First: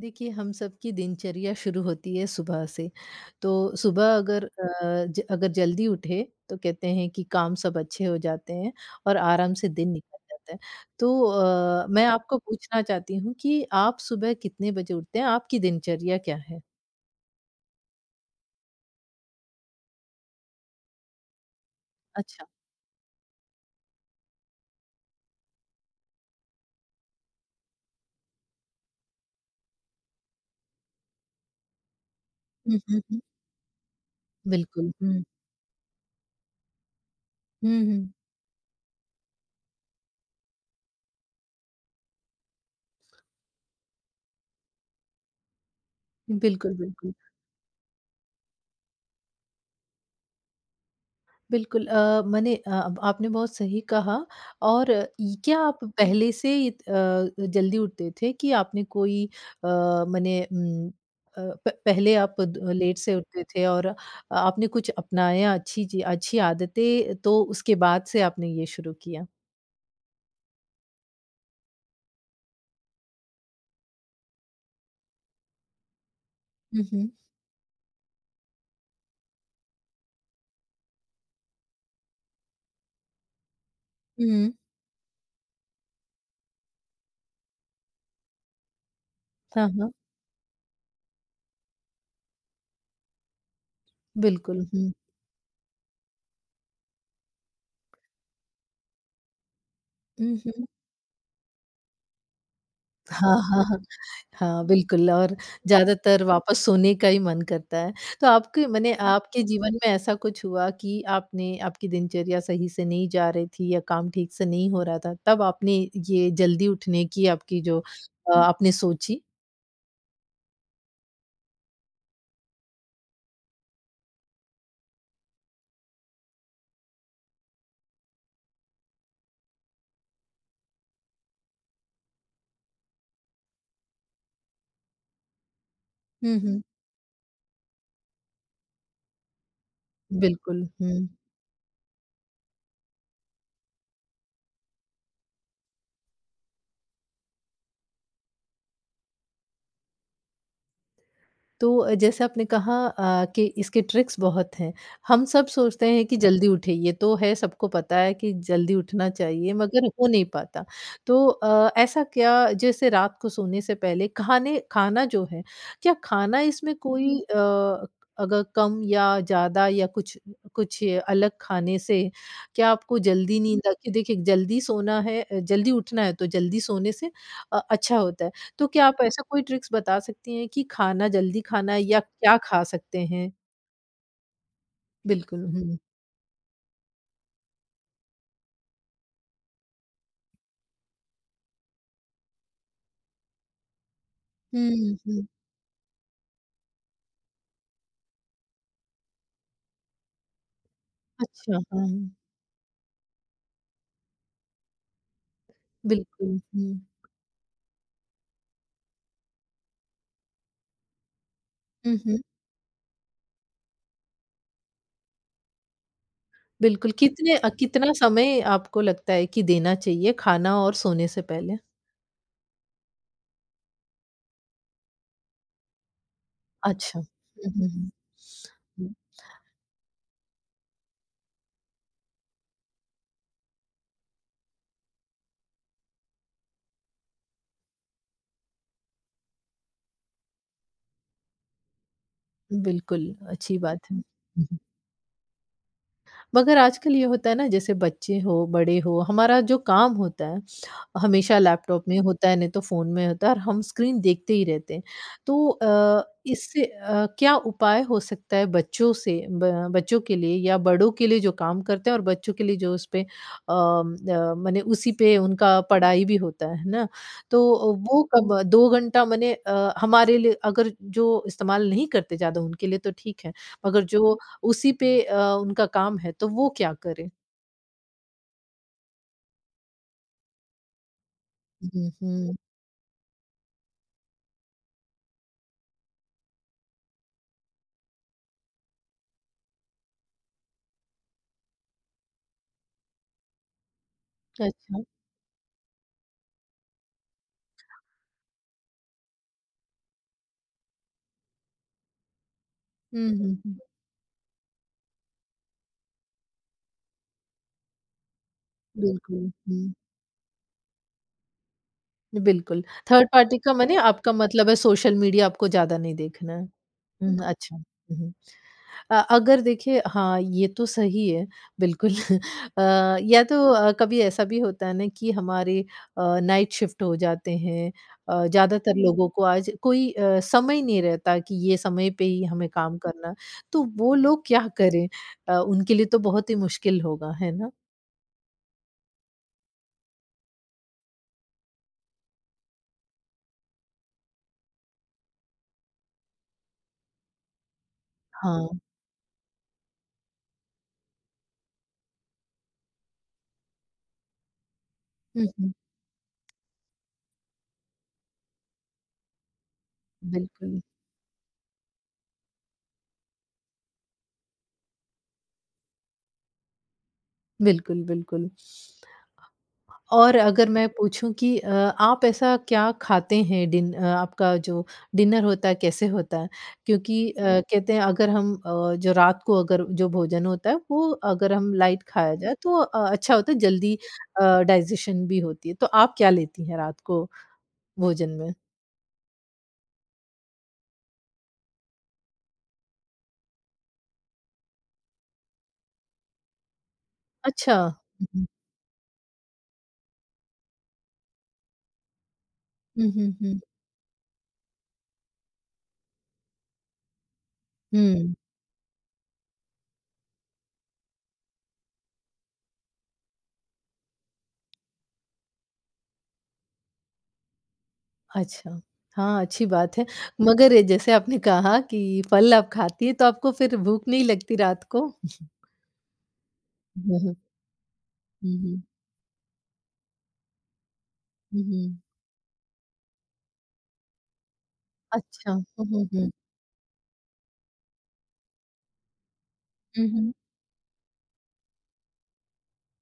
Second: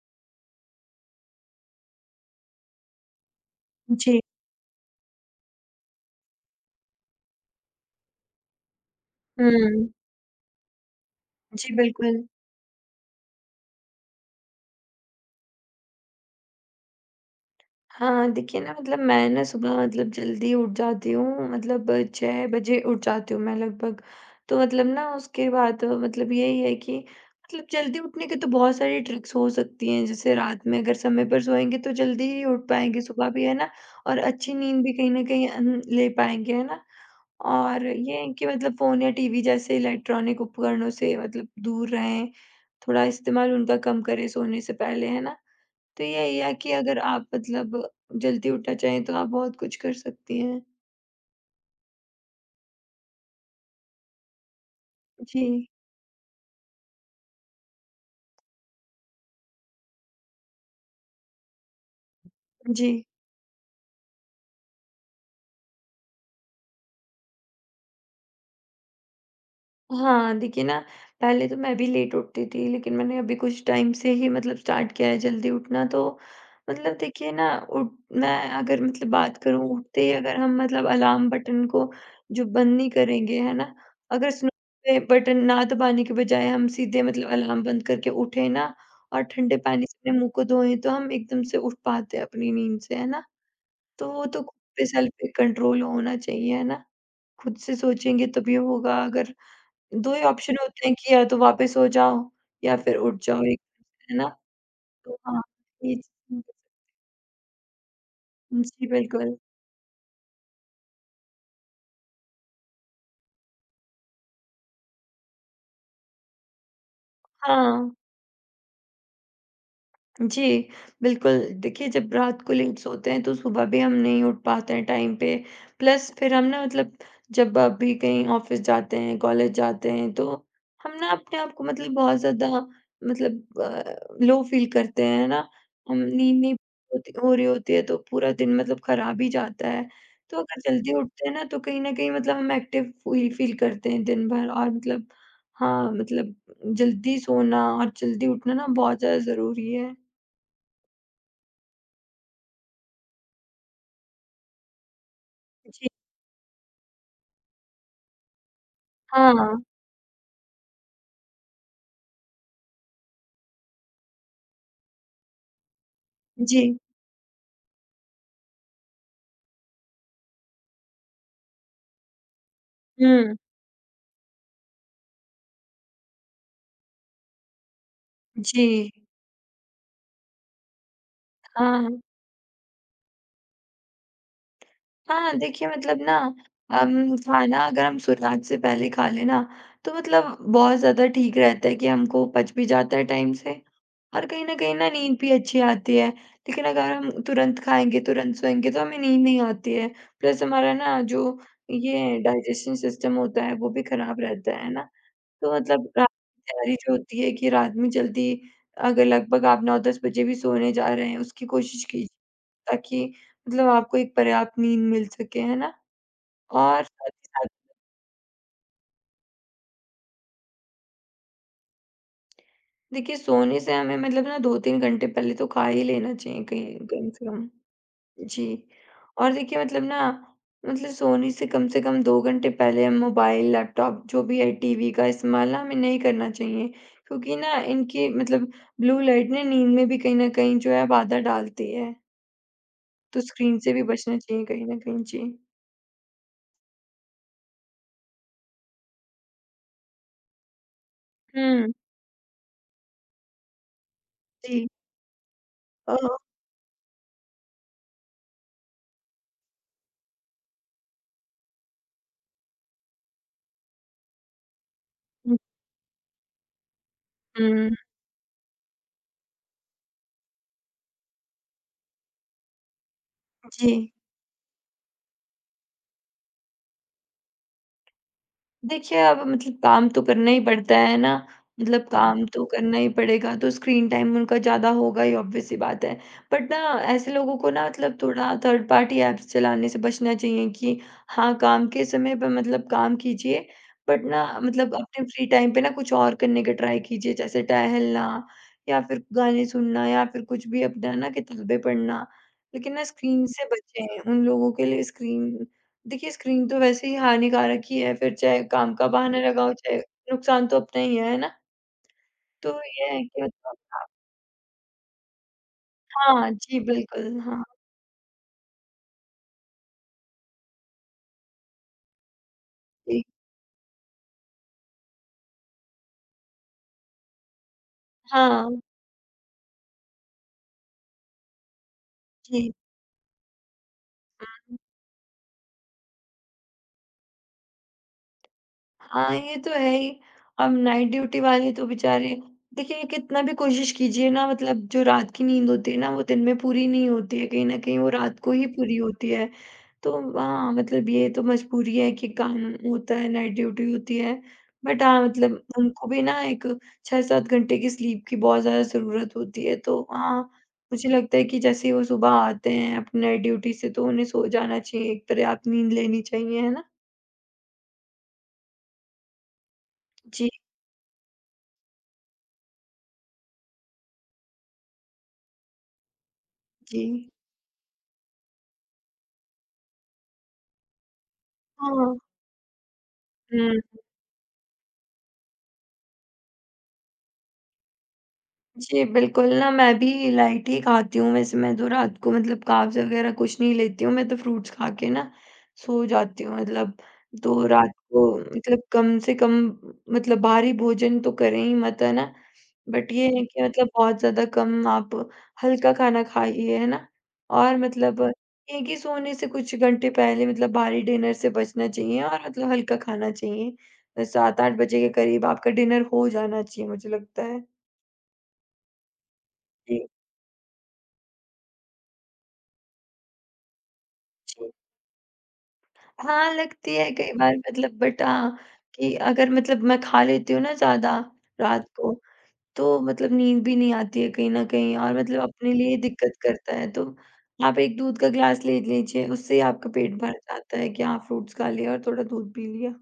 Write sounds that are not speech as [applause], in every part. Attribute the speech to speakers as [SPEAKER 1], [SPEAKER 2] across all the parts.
[SPEAKER 1] देखिए हम सबकी दिनचर्या शुरू होती है सुबह से, तो सुबह
[SPEAKER 2] जी।
[SPEAKER 1] अगर अ, ज अगर जल्दी उठे, तो कहते हैं कि काम सब अच्छे हो जाते हैं और आराम से
[SPEAKER 2] हुँ।
[SPEAKER 1] दिन निकल जाता हैं। तो
[SPEAKER 2] जी,
[SPEAKER 1] अ, मैं
[SPEAKER 2] बिल्कुल।
[SPEAKER 1] आपको पूछना चाहती हूँ कि आप सुबह कितने बजे उठते हैं? आपकी दिनचर्या क्या है?
[SPEAKER 2] हाँ, हाँ। देखिए ना मतलब मैं ना सुबह मतलब जल्दी उठ जाती हूँ मतलब
[SPEAKER 1] अच्छा।
[SPEAKER 2] 6 बजे उठ जाती हूँ मैं लगभग। तो मतलब ना उसके बाद मतलब यही है कि मतल जल्दी उठने के तो बहुत सारी ट्रिक्स हो सकती हैं, जैसे रात में अगर समय पर सोएँगे तो जल्दी ही उठ
[SPEAKER 1] हुँ, हुँ,
[SPEAKER 2] पाएँगे
[SPEAKER 1] हुँ।
[SPEAKER 2] सुबह भी, है ना? और अच्छी नींद
[SPEAKER 1] बिल्कुल,
[SPEAKER 2] भी कहीं
[SPEAKER 1] हुँ।
[SPEAKER 2] न कहीं हुँ, हुँ, ले पाएँगे, है ना?
[SPEAKER 1] हुँ,
[SPEAKER 2] और
[SPEAKER 1] हुँ।
[SPEAKER 2] ये है कि मतलब फ़ोन या टीवी जैसे इलेक्ट्रॉनिक उपकरणों से मतलब दूर रहें, थोड़ा इस्तेमाल उनका कम करें सोने से पहले, है ना? तो यही है कि
[SPEAKER 1] बिल्कुल,
[SPEAKER 2] अगर
[SPEAKER 1] बिल्कुल।
[SPEAKER 2] आप मतलब जल्दी उठना चाहें तो आप बहुत कुछ कर सकती हैं।
[SPEAKER 1] बिल्कुल अ, मने अ, ब आपने बहुत सही कहा और ई क्या
[SPEAKER 2] जी।
[SPEAKER 1] आप पहले से इत अ, अ, जल्दी उठते थे कि आपने कोई अ, मने उम, अ, प पहले आप द लेट
[SPEAKER 2] जी।
[SPEAKER 1] से उठते थे और अ, आपने कुछ अपनाया अच्छी ची अच्छी आदतें तो उसके बाद से आपने ये शुरू किया?
[SPEAKER 2] हाँ, देखिए ना, पहले तो मैं भी लेट उठती थी, लेकिन मैंने अभी कुछ टाइम से ही मतलब स्टार्ट किया है, जल्दी उठना तो,
[SPEAKER 1] हुँ,
[SPEAKER 2] मतलब
[SPEAKER 1] हुँ।
[SPEAKER 2] देखिए ना उठ मैं अगर मतलब बात करूँ उठते ही अगर हम मतलब अलार्म बटन को जो बंद नहीं करेंगे, है ना? अगर
[SPEAKER 1] हुँ।
[SPEAKER 2] [unintelligible] पे बटन ना दबाने के बजाय हम सीधे मतलब अलार्म बंद करके उठें ना और ठंडे
[SPEAKER 1] हाँ,
[SPEAKER 2] पानी
[SPEAKER 1] हाँ।
[SPEAKER 2] से अपने मुँह को धोएँ तो हम एकदम से उठ पाते हैं अपनी नींद से, है ना? तो वो तो खुद
[SPEAKER 1] बिल्कुल,
[SPEAKER 2] पे
[SPEAKER 1] हुँ।
[SPEAKER 2] सेल्फ पे कंट्रोल होना चाहिए, है ना? खुद से सोचेंगे तभी होगा अगर 2 ही
[SPEAKER 1] हुँ,
[SPEAKER 2] ऑप्शन
[SPEAKER 1] हुँ।
[SPEAKER 2] होते हैं कि या तो वापस सो जाओ, या फिर उठ
[SPEAKER 1] हाँ,
[SPEAKER 2] जाओ एक
[SPEAKER 1] हाँ, हाँ।
[SPEAKER 2] से, है ना?
[SPEAKER 1] हाँ, बिल्कुल
[SPEAKER 2] तो
[SPEAKER 1] और
[SPEAKER 2] हाँ।
[SPEAKER 1] ज़्यादातर
[SPEAKER 2] [unintelligible]
[SPEAKER 1] वापस सोने का ही मन करता है। तो
[SPEAKER 2] हुँ,
[SPEAKER 1] आपके
[SPEAKER 2] जी,
[SPEAKER 1] मने
[SPEAKER 2] बिल्कुल।
[SPEAKER 1] आपके जीवन में ऐसा कुछ हुआ कि आपने आपकी दिनचर्या सही से नहीं जा रही थी या काम ठीक से नहीं हो रहा था, तब आपने ये जल्दी उठने की आपकी जो
[SPEAKER 2] हाँ।
[SPEAKER 1] अ, आपने सोची?
[SPEAKER 2] जी, बिल्कुल। देखिए जब रात को लेट सोते हैं तो सुबह भी हम नहीं उठ पाते हैं टाइम पे। प्लस फिर हम ना मतलब जब आप भी कहीं ऑफिस जाते हैं, कॉलेज जाते हैं तो, हम ना अपने आप को मतलब बहुत ज़्यादा मतलब अ, लो फ़ील करते हैं, है ना? हम
[SPEAKER 1] हुँ,
[SPEAKER 2] नींद नहीं
[SPEAKER 1] हुँ।
[SPEAKER 2] होती हो रही होती है तो पूरा दिन मतलब खराब ही जाता है, तो अगर
[SPEAKER 1] बिल्कुल,
[SPEAKER 2] जल्दी
[SPEAKER 1] हुँ।
[SPEAKER 2] उठते हैं ना तो कहीं न कहीं मतलब हम एक्टिव फ़ी फ़ील करते हैं दिन भर और मतलब हाँ, मतलब जल्दी सोना और जल्दी उठना ना बहुत ज़्यादा ज़रूरी है।
[SPEAKER 1] तो अ, जैसे आपने कहा अ, कि इसके ट्रिक्स बहुत हैं, हम सब
[SPEAKER 2] जी।
[SPEAKER 1] सोचते हैं कि जल्दी उठें, ये तो है सबको पता है कि जल्दी उठना
[SPEAKER 2] हाँ,
[SPEAKER 1] चाहिए,
[SPEAKER 2] हाँ।
[SPEAKER 1] मगर हो नहीं पाता। तो अ, ऐसा क्या जैसे रात को सोने से पहले खाने खाना जो है, क्या खाना इसमें
[SPEAKER 2] जी।
[SPEAKER 1] कोई अ, अगर कम या ज़्यादा या कुछ कुछ अलग खाने से क्या आपको जल्दी
[SPEAKER 2] हुँ।
[SPEAKER 1] नींद आती है? देखिए जल्दी सोना है अ, जल्दी उठना है, तो जल्दी सोने से अ, अच्छा होता है, तो क्या
[SPEAKER 2] जी।
[SPEAKER 1] आप ऐसा कोई ट्रिक्स बता सकती हैं कि खाना जल्दी खाना है
[SPEAKER 2] हाँ।
[SPEAKER 1] या क्या खा सकते हैं?
[SPEAKER 2] हाँ,
[SPEAKER 1] बिल्कुल, हुँ,
[SPEAKER 2] देखिए
[SPEAKER 1] हुँ।
[SPEAKER 2] मतलब ना अम, खाना अगर हम सूर्यास्त से पहले खा ले ना, तो मतलब बहुत ज़्यादा ठीक रहता है कि हमको पच भी जाता है टाइम से। और कहीं न कहीं, ना
[SPEAKER 1] हुँ,
[SPEAKER 2] नींद
[SPEAKER 1] हुँ।
[SPEAKER 2] भी अच्छी आती है, लेकिन अगर हम तुरंत खाएँगे, तुरंत सोएँगे, तो हमें नींद नहीं आती है। प्लस हमारा ना जो
[SPEAKER 1] अच्छा, हाँ।
[SPEAKER 2] ये डाइजेशन सिस्टम होता है वो भी खराब रहता है, है ना? तो मतलब रात
[SPEAKER 1] बिल्कुल,
[SPEAKER 2] कि
[SPEAKER 1] हुँ।
[SPEAKER 2] तैयारी जो होती है कि रात में जल्दी अगर लगभग आप 9-10 बजे भी सोने जा रहे हैं उसकी कोशिश
[SPEAKER 1] हुँ,
[SPEAKER 2] की
[SPEAKER 1] हुँ।
[SPEAKER 2] ताकि, मतलब आपको एक पर्याप्त नींद मिल सके, है ना? और
[SPEAKER 1] बिल्कुल,
[SPEAKER 2] साथ ही
[SPEAKER 1] कितने
[SPEAKER 2] साथ
[SPEAKER 1] अ, कितना समय आपको लगता है कि देना चाहिए खाना और सोने से पहले?
[SPEAKER 2] देखिए सोने से हमें मतलब ना 2-3 घंटे पहले तो ख़ा ही लेना चाहिए कहीं
[SPEAKER 1] अच्छा,
[SPEAKER 2] कम से कम,
[SPEAKER 1] हुँ, हुँ, हुँ।
[SPEAKER 2] जी।
[SPEAKER 1] हुँ।
[SPEAKER 2] और देखिए मतलब ना, मतलब सोने से कम से कम 2 घंटे पहले हम मोबाइल, लैपटॉप जो भी है टीवी का इस्तेमाल ना हमें नहीं करना चाहिए, क्योंकि ना इनकी मतलब ब्लू लाइट ने नींद में भी कहीं न कहीं जो है बाधा डालती है।
[SPEAKER 1] बिल्कुल,
[SPEAKER 2] तो स्क्रीन
[SPEAKER 1] अच्छी
[SPEAKER 2] से भी
[SPEAKER 1] बात है।
[SPEAKER 2] बचना चाहिए
[SPEAKER 1] हुँ, हुँ।
[SPEAKER 2] कहीं न कहीं। जी।
[SPEAKER 1] मगर आजकल ये होता है ना, जैसे बच्चे हों, बड़े हों, हमारा जो काम होता है, हमेशा
[SPEAKER 2] हुँ।
[SPEAKER 1] लैपटॉप में होता है नहीं तो फ़ोन में होता है और हम स्क्रीन देखते ही
[SPEAKER 2] जी।
[SPEAKER 1] रहते हैं। तो
[SPEAKER 2] हाँ,
[SPEAKER 1] अ,
[SPEAKER 2] हाँ।
[SPEAKER 1] इससे अ, क्या उपाय हो सकता है बच्चों से ब बच्चों के लिए या बड़ों के लिए जो काम करते हैं और बच्चों के लिए जो उसपे अ अ, माने उसी पे
[SPEAKER 2] हुँ।
[SPEAKER 1] उनका पढ़ाई भी होता है, है ना?
[SPEAKER 2] हुँ।
[SPEAKER 1] तो वो कब 2 घंटा माने अ, हमारे लिए अगर जो इस्तेमाल नहीं करते ज़्यादा उनके लिए तो ठीक है मगर
[SPEAKER 2] जी।
[SPEAKER 1] जो उसी पे अ, उनका काम है, तो वो क्या करें?
[SPEAKER 2] देखिए अब मतलब काम तो करना ही पड़ता है, है ना? मतलब
[SPEAKER 1] हुँ,
[SPEAKER 2] काम
[SPEAKER 1] हुँ।
[SPEAKER 2] तो करना ही पड़ेगा तो स्क्रीन टाइम उनका ज़्यादा होगा ही ऑब्वियस ही बात है। बट ना ऐसे लोगों को ना मतलब थोड़ा थर्ड पार्टी ऐप्स चलाने से बचना चाहिए कि हाँ, काम के समय पे मतलब काम कीजिए। बट ना मतलब
[SPEAKER 1] अच्छा।
[SPEAKER 2] अपने फ्री टाइम पे ना कुछ और करने का ट्राई कीजिए, जैसे टहलना या फ़िर गाने सुनना या फ़िर कुछ भी अपना है ना किताबें पढ़ना लेक़िन ना
[SPEAKER 1] हुँ,
[SPEAKER 2] स्क्रीन
[SPEAKER 1] हुँ,
[SPEAKER 2] से
[SPEAKER 1] हुँ।
[SPEAKER 2] बचें, उन लोगों के लिए स्क्रीन देखिए स्क्रीन तो वैसे ही हानिकारक ही है, फ़िर चाहे काम का बहाना
[SPEAKER 1] बिल्कुल,
[SPEAKER 2] लगाओ
[SPEAKER 1] हुँ।
[SPEAKER 2] चाहे नुकसान तो अपना ही, है ना? तो
[SPEAKER 1] बिल्कुल,
[SPEAKER 2] ये है कि
[SPEAKER 1] थर्ड पार्टी का माने
[SPEAKER 2] [unintelligible]
[SPEAKER 1] आपका मतलब है सोशल मीडिया आपको ज़्यादा नहीं
[SPEAKER 2] हाँ,
[SPEAKER 1] देखना।
[SPEAKER 2] जी,
[SPEAKER 1] हुँ,
[SPEAKER 2] बिल्कुल। हाँ।
[SPEAKER 1] अच्छा, हुँ, हुँ। अ, अगर देखिए हाँ, ये तो सही है बिल्कुल अ,
[SPEAKER 2] जी।
[SPEAKER 1] या तो अ, कभी ऐसा भी होता है ना कि हमारे अ, नाइट शिफ्ट हो जाते हैं अ,
[SPEAKER 2] हाँ।
[SPEAKER 1] ज़्यादातर लोगों को आज कोई अ, समय नहीं रहता कि ये समय पे ही हमें
[SPEAKER 2] जी।
[SPEAKER 1] काम करना, तो वो लोग क्या
[SPEAKER 2] हुँ।
[SPEAKER 1] करें? अ, उनके लिए तो बहुत ही मुश्किल होगा, है ना?
[SPEAKER 2] हाँ, ये तो है ही। अब नाइट ड्यूटी वाले तो बेचारे देखिए, कितना भी कोशिश कीजिए ना मतलब जो रात की नींद होती है ना, वो दिन में पूरी नहीं होती है, कहीं न कहीं वो रात को ही
[SPEAKER 1] हाँ।
[SPEAKER 2] पूरी होती है। तो हाँ, मतलब ये तो मजबूरी है कि काम होता है, नाइट ड्यूटी होती है। बट हाँ,
[SPEAKER 1] हुँ,
[SPEAKER 2] मतलब
[SPEAKER 1] हुँ।
[SPEAKER 2] उनको भी ना एक 6-7 घंटे की स्लीप की बहुत ज़्यादा ज़रूरत होती है तो हाँ,
[SPEAKER 1] बिल्कुल।
[SPEAKER 2] मुझे लगता है कि जैसे ही वो सुबह आते हैं अपने नाइट ड्यूटी से तो उन्हें सो जाना चाहिए एक तरह आप नींद लेनी चाहिए, है ना?
[SPEAKER 1] बिल्कुल, बिल्कुल। और
[SPEAKER 2] जी।
[SPEAKER 1] अगर मैं पूछूँ कि अ, आप ऐसा क्या खाते हैं डिन अ, आपका जो डिनर होता है कैसे होता है? क्योंकि
[SPEAKER 2] जी।
[SPEAKER 1] अ, कहते हैं अगर हम अ, जो रात को अगर जो भोजन होता है वो अगर हम लाइट
[SPEAKER 2] हाँ।
[SPEAKER 1] खाया जाए तो अ, अच्छा होता है जल्दी
[SPEAKER 2] हुँ।
[SPEAKER 1] अ डाइजेशन भी होती है। तो आप क्या लेती हैं रात को, भोजन में?
[SPEAKER 2] जी, बिल्कुल, ना मैं भी लाइट ही खाती हूँ वैसे मैं जो रात को मतलब कार्ब्स वगैरह कुछ नहीं लेती हूँ मैं तो फ्रूट्स खा के ना, सो जाती हूँ मतलब तो
[SPEAKER 1] अच्छा।
[SPEAKER 2] रात को मतलब कम से कम मतलब भारी भोजन तो करें ही मत, है ना?
[SPEAKER 1] हुँ,
[SPEAKER 2] बट ये
[SPEAKER 1] हुँ,
[SPEAKER 2] है
[SPEAKER 1] हुँ।
[SPEAKER 2] कि मतलब बहुत ज़्यादा कम आप हल्का खाना खाइए, है ना? और मतलब
[SPEAKER 1] हुँ।
[SPEAKER 2] ये ही सोने से कुछ घंटे पहले मतलब भारी डिनर से बचना चाहिए और मतलब हल्का खाना चाहिए, 7-8 बजे के करीब आपका डिनर हो जाना चाहिए मुझे लगता है।
[SPEAKER 1] अच्छा हाँ, अच्छी बात है
[SPEAKER 2] जी।
[SPEAKER 1] मगर ये जैसे आपने कहा कि फल आप खाती हैं तो आपको फिर भूख नहीं लगती
[SPEAKER 2] जी।
[SPEAKER 1] रात को?
[SPEAKER 2] हाँ, लगती है
[SPEAKER 1] हुँ,
[SPEAKER 2] कई
[SPEAKER 1] हुँ।
[SPEAKER 2] बार मतलब बट अ,
[SPEAKER 1] हुँ, हुँ।
[SPEAKER 2] कि अगर मतलब मैं खा लेती हूँ ना ज़्यादा
[SPEAKER 1] हुँ,
[SPEAKER 2] रात
[SPEAKER 1] हुँ।
[SPEAKER 2] को, तो मतलब नींद भी नहीं आती है कहीं न कहीं और मतलब
[SPEAKER 1] अच्छा,
[SPEAKER 2] अपने
[SPEAKER 1] हुँ,
[SPEAKER 2] लिए
[SPEAKER 1] हुँ, हुँ।
[SPEAKER 2] दिक्कत करता है तो, आप एक दूध का ग्लास ले लीजिए, उससे ही आपका
[SPEAKER 1] हुँ,
[SPEAKER 2] पेट
[SPEAKER 1] हुँ।
[SPEAKER 2] भर जाता है कि हाँ, फ्रूट्स खा लिया और थोड़ा दूध पी लिया।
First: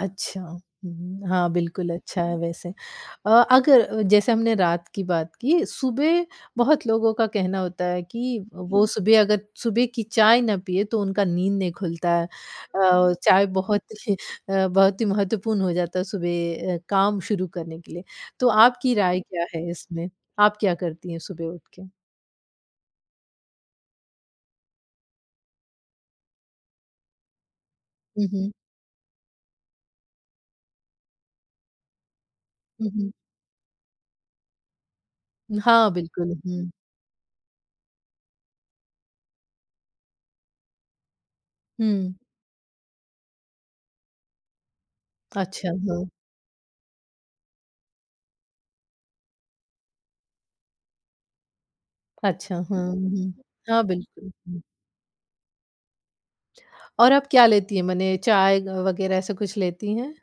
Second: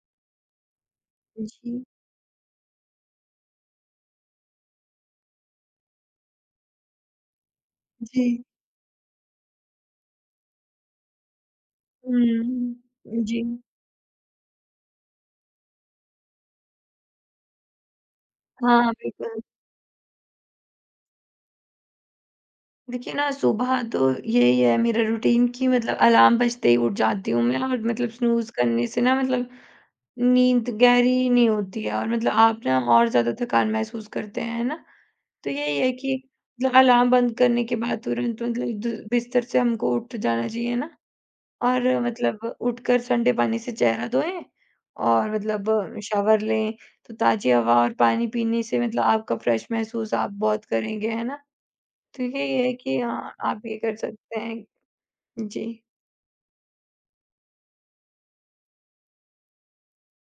[SPEAKER 1] अच्छा, हुँ, हाँ
[SPEAKER 2] जी।
[SPEAKER 1] बिल्कुल अच्छा है वैसे अ, अगर जैसे हमने रात की बात की सुबह, बहुत लोगों का कहना होता है कि
[SPEAKER 2] जी।
[SPEAKER 1] वो सुबह अगर सुबह की चाय ना पीएँ तो उनका नींद नहीं खुलता है
[SPEAKER 2] हुँ,
[SPEAKER 1] अ, चाय
[SPEAKER 2] जी।
[SPEAKER 1] बहुत [chuckles] अ, बहुत ही महत्वपूर्ण हो जाता है सुबह अ, काम शुरू करने के लिए, तो
[SPEAKER 2] हाँ,
[SPEAKER 1] आपकी राय
[SPEAKER 2] बिल्कुल।
[SPEAKER 1] क्या है इसमें? आप क्या करती हैं सुबह उठ के?
[SPEAKER 2] देखिए ना, सुबह तो यही है मेरा रूटीन कि मतलब अलार्म बजते ही उठ जाती हूँ मैं और मतलब
[SPEAKER 1] हुँ, हुँ।
[SPEAKER 2] स्नूज़ करने से ना मतलब नींद गहरी नहीं होती है और मतलब आप ना
[SPEAKER 1] हुँ,
[SPEAKER 2] और
[SPEAKER 1] हुँ।
[SPEAKER 2] ज़्यादा थकान महसूस करते हैं, है ना? तो यही
[SPEAKER 1] हाँ,
[SPEAKER 2] है कि,
[SPEAKER 1] बिल्कुल, हुँ।
[SPEAKER 2] मतलब अलार्म बंद करने के बाद तुरंत मतलब द बिस्तर से हमको उठ जाना चाहिए ना, और
[SPEAKER 1] हुँ।
[SPEAKER 2] मतलब उठकर ठंडे पानी से चेहरा धोएँ और
[SPEAKER 1] अच्छा,
[SPEAKER 2] मतलब
[SPEAKER 1] हाँ।
[SPEAKER 2] शावर लें, तो ताज़ी हवा और पानी पीने से मतलब आपका फ्रेश महसूस आप बहुत करेंगे है ना? ठीक है,
[SPEAKER 1] अच्छा,
[SPEAKER 2] ये है
[SPEAKER 1] हाँ
[SPEAKER 2] कि
[SPEAKER 1] हुँ,
[SPEAKER 2] हाँ, आप ये
[SPEAKER 1] हाँ,
[SPEAKER 2] कर
[SPEAKER 1] बिल्कुल।
[SPEAKER 2] सकते
[SPEAKER 1] हूँ।
[SPEAKER 2] हैं, जी।
[SPEAKER 1] और आप क्या लेती हैं मने चाय अ, वगैरह ऐसा कुछ लेती हैं?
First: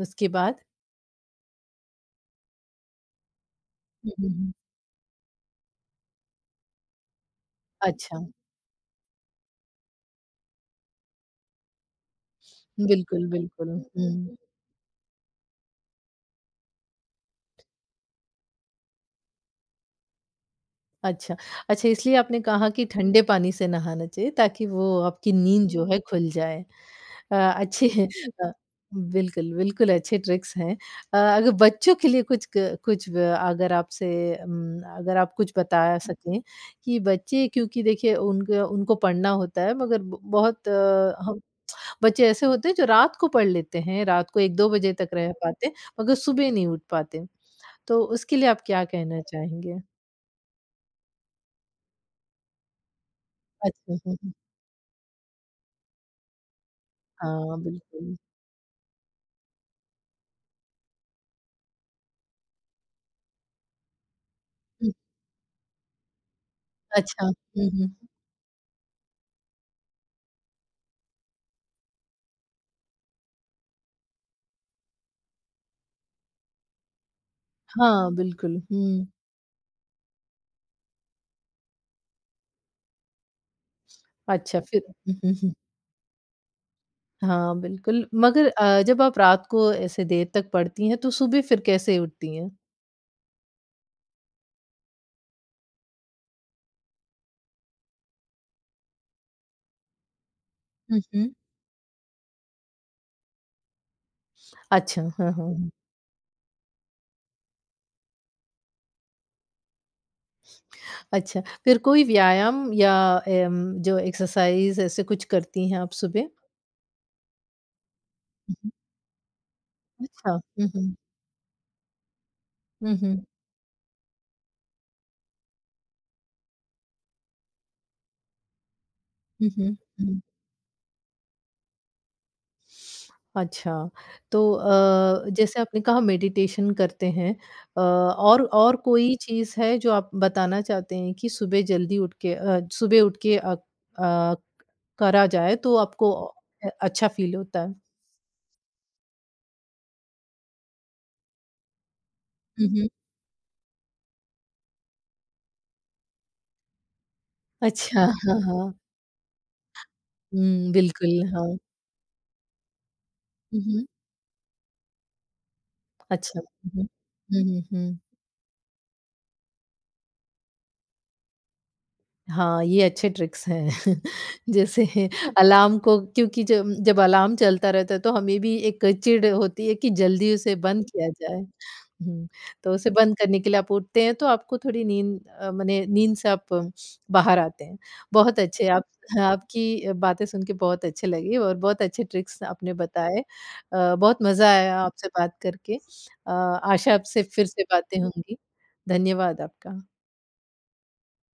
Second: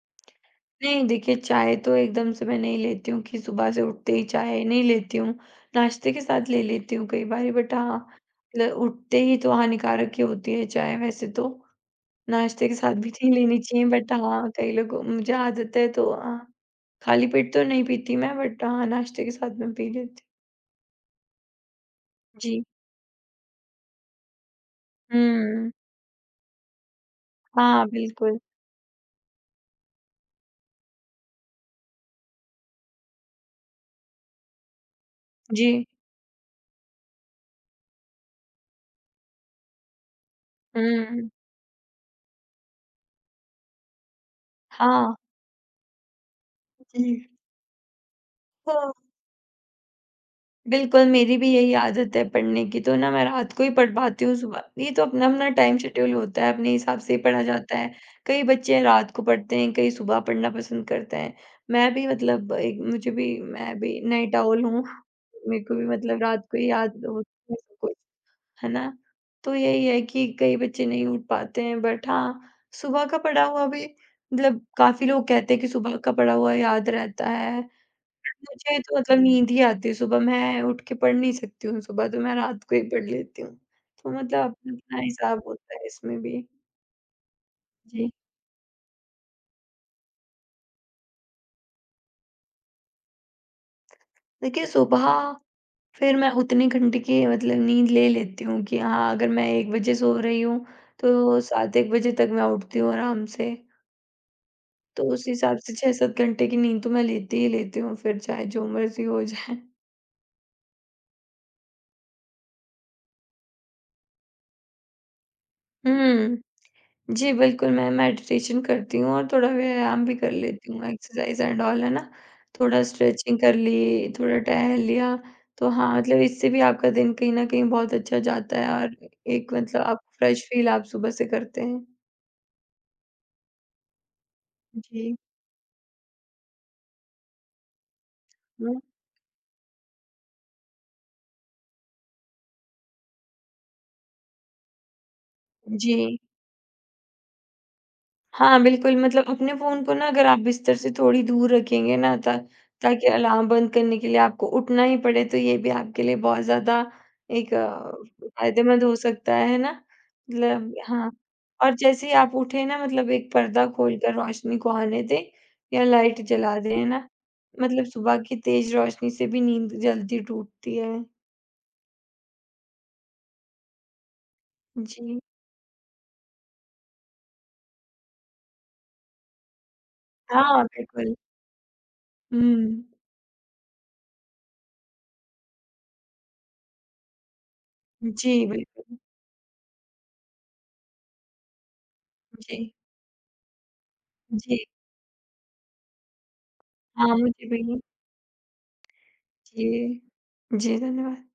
[SPEAKER 1] उसके बाद?
[SPEAKER 2] नहीं देखिए चाय तो एकदम से मैं नहीं लेती हूँ कि सुबह से उठते
[SPEAKER 1] हुँ,
[SPEAKER 2] ही
[SPEAKER 1] हुँ, हुँ।
[SPEAKER 2] चाय नहीं लेती हूँ, नाश्ते के साथ ले लेती हूँ कई बारी बट हाँ,
[SPEAKER 1] अच्छा।
[SPEAKER 2] ल उठते ही तो हानिकारक ही होती है चाहे वैसे तो। नाश्ते के साथ भी
[SPEAKER 1] बिल्कुल,
[SPEAKER 2] नहीं लेनी
[SPEAKER 1] बिल्कुल।
[SPEAKER 2] चाहिए बट
[SPEAKER 1] हुँ।
[SPEAKER 2] हाँ, कई लोगों मुझे आदत है तो हाँ, खाली पेट तो नहीं पीती मैं बट हाँ, नाश्ते के साथ में पी लेती।
[SPEAKER 1] अच्छा। अच्छा, इसलिए आपने
[SPEAKER 2] जी।
[SPEAKER 1] कहा कि ठंडे पानी से नहाना चाहिए ताकि वो आपकी नींद
[SPEAKER 2] हुँ।
[SPEAKER 1] जो है खुल जाए। अ,
[SPEAKER 2] हाँ,
[SPEAKER 1] अच्छी
[SPEAKER 2] बिल्कुल।
[SPEAKER 1] अ, बिल्कुल, बिल्कुल अच्छे ट्रिक्स हैं अ, अगर बच्चों के लिए कुछ, क कुछ व अगर आपसे उम, अगर आप कुछ
[SPEAKER 2] जी।
[SPEAKER 1] बताया सकें, कि बच्चे क्योंकि देखिए उनके उनको पढ़ना होता है मगर ब बहुत
[SPEAKER 2] हुँ।
[SPEAKER 1] हम बच्चे ऐसे होते हैं जो रात को पढ़ लेते हैं, रात को 1-2 बजे तक
[SPEAKER 2] हाँ।
[SPEAKER 1] रह पाते, मगर सुबह नहीं उठ पाते।
[SPEAKER 2] जी।
[SPEAKER 1] तो उसके लिए आप क्या
[SPEAKER 2] हाँ।
[SPEAKER 1] कहना चाहेंगे?
[SPEAKER 2] बिल्कुल, मेरी भी यही आदत है पढ़ने की तो ना मैं रात को ही पढ़
[SPEAKER 1] अच्छा।
[SPEAKER 2] पाती
[SPEAKER 1] [chuckles]
[SPEAKER 2] हूँ सुबह ये तो अपना-अपना टाइम शेड्यूल होता है अपने हिसाब से ही पढ़ा
[SPEAKER 1] हाँ,
[SPEAKER 2] जाता है।
[SPEAKER 1] बिल्कुल।
[SPEAKER 2] कई बच्चे रात को पढ़ते हैं, कई सुबह पढ़ना पसंद करते हैं, मैं भी मतलब एक मुझे भी मैं भी नाइट आउल हूँ,
[SPEAKER 1] हुँ।
[SPEAKER 2] मेरे को भी मतलब रात को ही याद
[SPEAKER 1] अच्छा।
[SPEAKER 2] होती
[SPEAKER 1] हुँ,
[SPEAKER 2] है
[SPEAKER 1] हुँ।
[SPEAKER 2] कोई है ना? तो यही है कि कई बच्चे नहीं उठ पाते हैं बट हाँ, सुबह का पढ़ा हुआ भी मतलब काफ़ी लोग कहते हैं कि सुबह का पढ़ा हुआ याद रहता है।
[SPEAKER 1] हाँ, बिल्कुल।
[SPEAKER 2] मुझे तो
[SPEAKER 1] हुँ।
[SPEAKER 2] मतलब नींद ही आती है सुबह, मैं उठ के पढ़ नहीं सकती हूँ सुबह तो मैं रात को ही पढ़ लेती हूँ, तो मतलब
[SPEAKER 1] अच्छा फिर?
[SPEAKER 2] अपना-अपना हिसाब
[SPEAKER 1] [chuckles]
[SPEAKER 2] होता है इसमें भी।
[SPEAKER 1] हाँ, बिल्कुल।
[SPEAKER 2] जी।
[SPEAKER 1] मगर अ, जब आप रात को ऐसे देर तक पढ़ती हैं, तो सुबह फिर कैसे उठती हैं?
[SPEAKER 2] देखिए सुबह, फिर मैं उतनी घंटे की मतलब नींद ले लेती हूँ कि हाँ, अगर मैं 1 बजे सो रही हूँ,
[SPEAKER 1] हुँ, हुँ।
[SPEAKER 2] तो 7 एक बजे तक मैं उठती हूँ आराम से।
[SPEAKER 1] अच्छा,
[SPEAKER 2] तो उस
[SPEAKER 1] हाँ, हाँ,
[SPEAKER 2] हिसाब
[SPEAKER 1] हाँ।
[SPEAKER 2] से 6-7 घंटे की नींद तो मैं लेती ही लेती हूँ, फिर चाहे जो मर्ज़ी हो जाए।
[SPEAKER 1] अच्छा, फिर कोई व्यायाम या अ अम, जो एक्सरसाइज़ ऐसे कुछ करती हैं आप सुबह?
[SPEAKER 2] हुँ। जी, बिल्कुल, मैं
[SPEAKER 1] हुँ,
[SPEAKER 2] मेडिटेशन
[SPEAKER 1] हुँ।
[SPEAKER 2] करती हूँ और थोड़ा व्यायाम भी कर
[SPEAKER 1] अच्छा, हुँ,
[SPEAKER 2] लेती हूँ,
[SPEAKER 1] हुँ।
[SPEAKER 2] एक्सरसाइज एंड ऑल, है ना? थोड़ा
[SPEAKER 1] हुँ, हुँ।
[SPEAKER 2] स्ट्रेचिंग कर ली, थोड़ा टहल लिया, तो हाँ, मतलब इससे भी आपका दिन कहीं न कहीं बहुत अच्छा जाता है और
[SPEAKER 1] हुँ,
[SPEAKER 2] एक
[SPEAKER 1] हुँ,
[SPEAKER 2] मतलब आप
[SPEAKER 1] हुँ।
[SPEAKER 2] फ्रेश फील आप सुबह से करते हैं।
[SPEAKER 1] अच्छा। तो
[SPEAKER 2] जी।
[SPEAKER 1] अ, जैसे आपने कहा मेडिटेशन करते हैं अ, और और
[SPEAKER 2] हुँ।
[SPEAKER 1] कोई चीज़ है जो आप बताना चाहते हैं कि सुबह जल्दी उठ के अ, सुबह उठ के अ अ, करा जाए तो आपको
[SPEAKER 2] जी।
[SPEAKER 1] अ, अ, अच्छा फील होता है?
[SPEAKER 2] हाँ, बिल्कुल, मतलब अपने फ़ोन को ना अगर आप बिस्तर से थोड़ी दूर रखेंगे ना ता
[SPEAKER 1] हुँ, हुँ।
[SPEAKER 2] ताकि अलार्म बंद करने के लिए आपको उठना ही पड़े, तो ये भी आपके लिए बहुत ज़्यादा एक अ,
[SPEAKER 1] अच्छा, हाँ, हाँ।
[SPEAKER 2] फायदेमंद हो सकता है, है ना?
[SPEAKER 1] हुँ,
[SPEAKER 2] मतलब हाँ।
[SPEAKER 1] बिल्कुल, हाँ।
[SPEAKER 2] और जैसे ही आप उठे ना मतलब 1
[SPEAKER 1] हुँ,
[SPEAKER 2] पर्दा
[SPEAKER 1] हुँ।
[SPEAKER 2] खोलकर रोशनी को आने दें, या लाइट
[SPEAKER 1] अच्छा,
[SPEAKER 2] जला दें,
[SPEAKER 1] हुँ
[SPEAKER 2] है
[SPEAKER 1] हुँ।
[SPEAKER 2] ना?
[SPEAKER 1] हुँ, हुँ,
[SPEAKER 2] मतलब
[SPEAKER 1] हुँ।
[SPEAKER 2] सुबह की तेज़ रोशनी से भी नींद जल्दी टूटती है।
[SPEAKER 1] हाँ, ये अच्छे ट्रिक्स हैं। [chuckles] जैसे
[SPEAKER 2] जी।
[SPEAKER 1] अलार्म को क्योंकि जम जब अलार्म चलता रहता है, तो हमें भी एक चिढ़ होती है कि जल्दी उसे
[SPEAKER 2] हाँ,
[SPEAKER 1] बंद किया
[SPEAKER 2] बिल्कुल।
[SPEAKER 1] जाए। हुँ, तो उसे
[SPEAKER 2] हुँ।
[SPEAKER 1] बंद करने के लिए आप उठते हैं तो आपको थोड़ी नींद अ, मने नींद से आप बाहर आते हैं। बहुत
[SPEAKER 2] जी,
[SPEAKER 1] अच्छे आप
[SPEAKER 2] बिल्कुल।
[SPEAKER 1] आपकी अ, बातें सुन के बहुत अच्छे लगीं और बहुत अच्छे ट्रिक्स
[SPEAKER 2] जी।
[SPEAKER 1] आपने बताए अ, बहुत मज़ा
[SPEAKER 2] जी।
[SPEAKER 1] आया आपसे बात करके। अ, आशा है
[SPEAKER 2] हाँ,
[SPEAKER 1] आपसे फिर
[SPEAKER 2] मुझे
[SPEAKER 1] से
[SPEAKER 2] भी।
[SPEAKER 1] बातें होंगी, धन्यवाद आपका।
[SPEAKER 2] जी। जी धन्यवाद।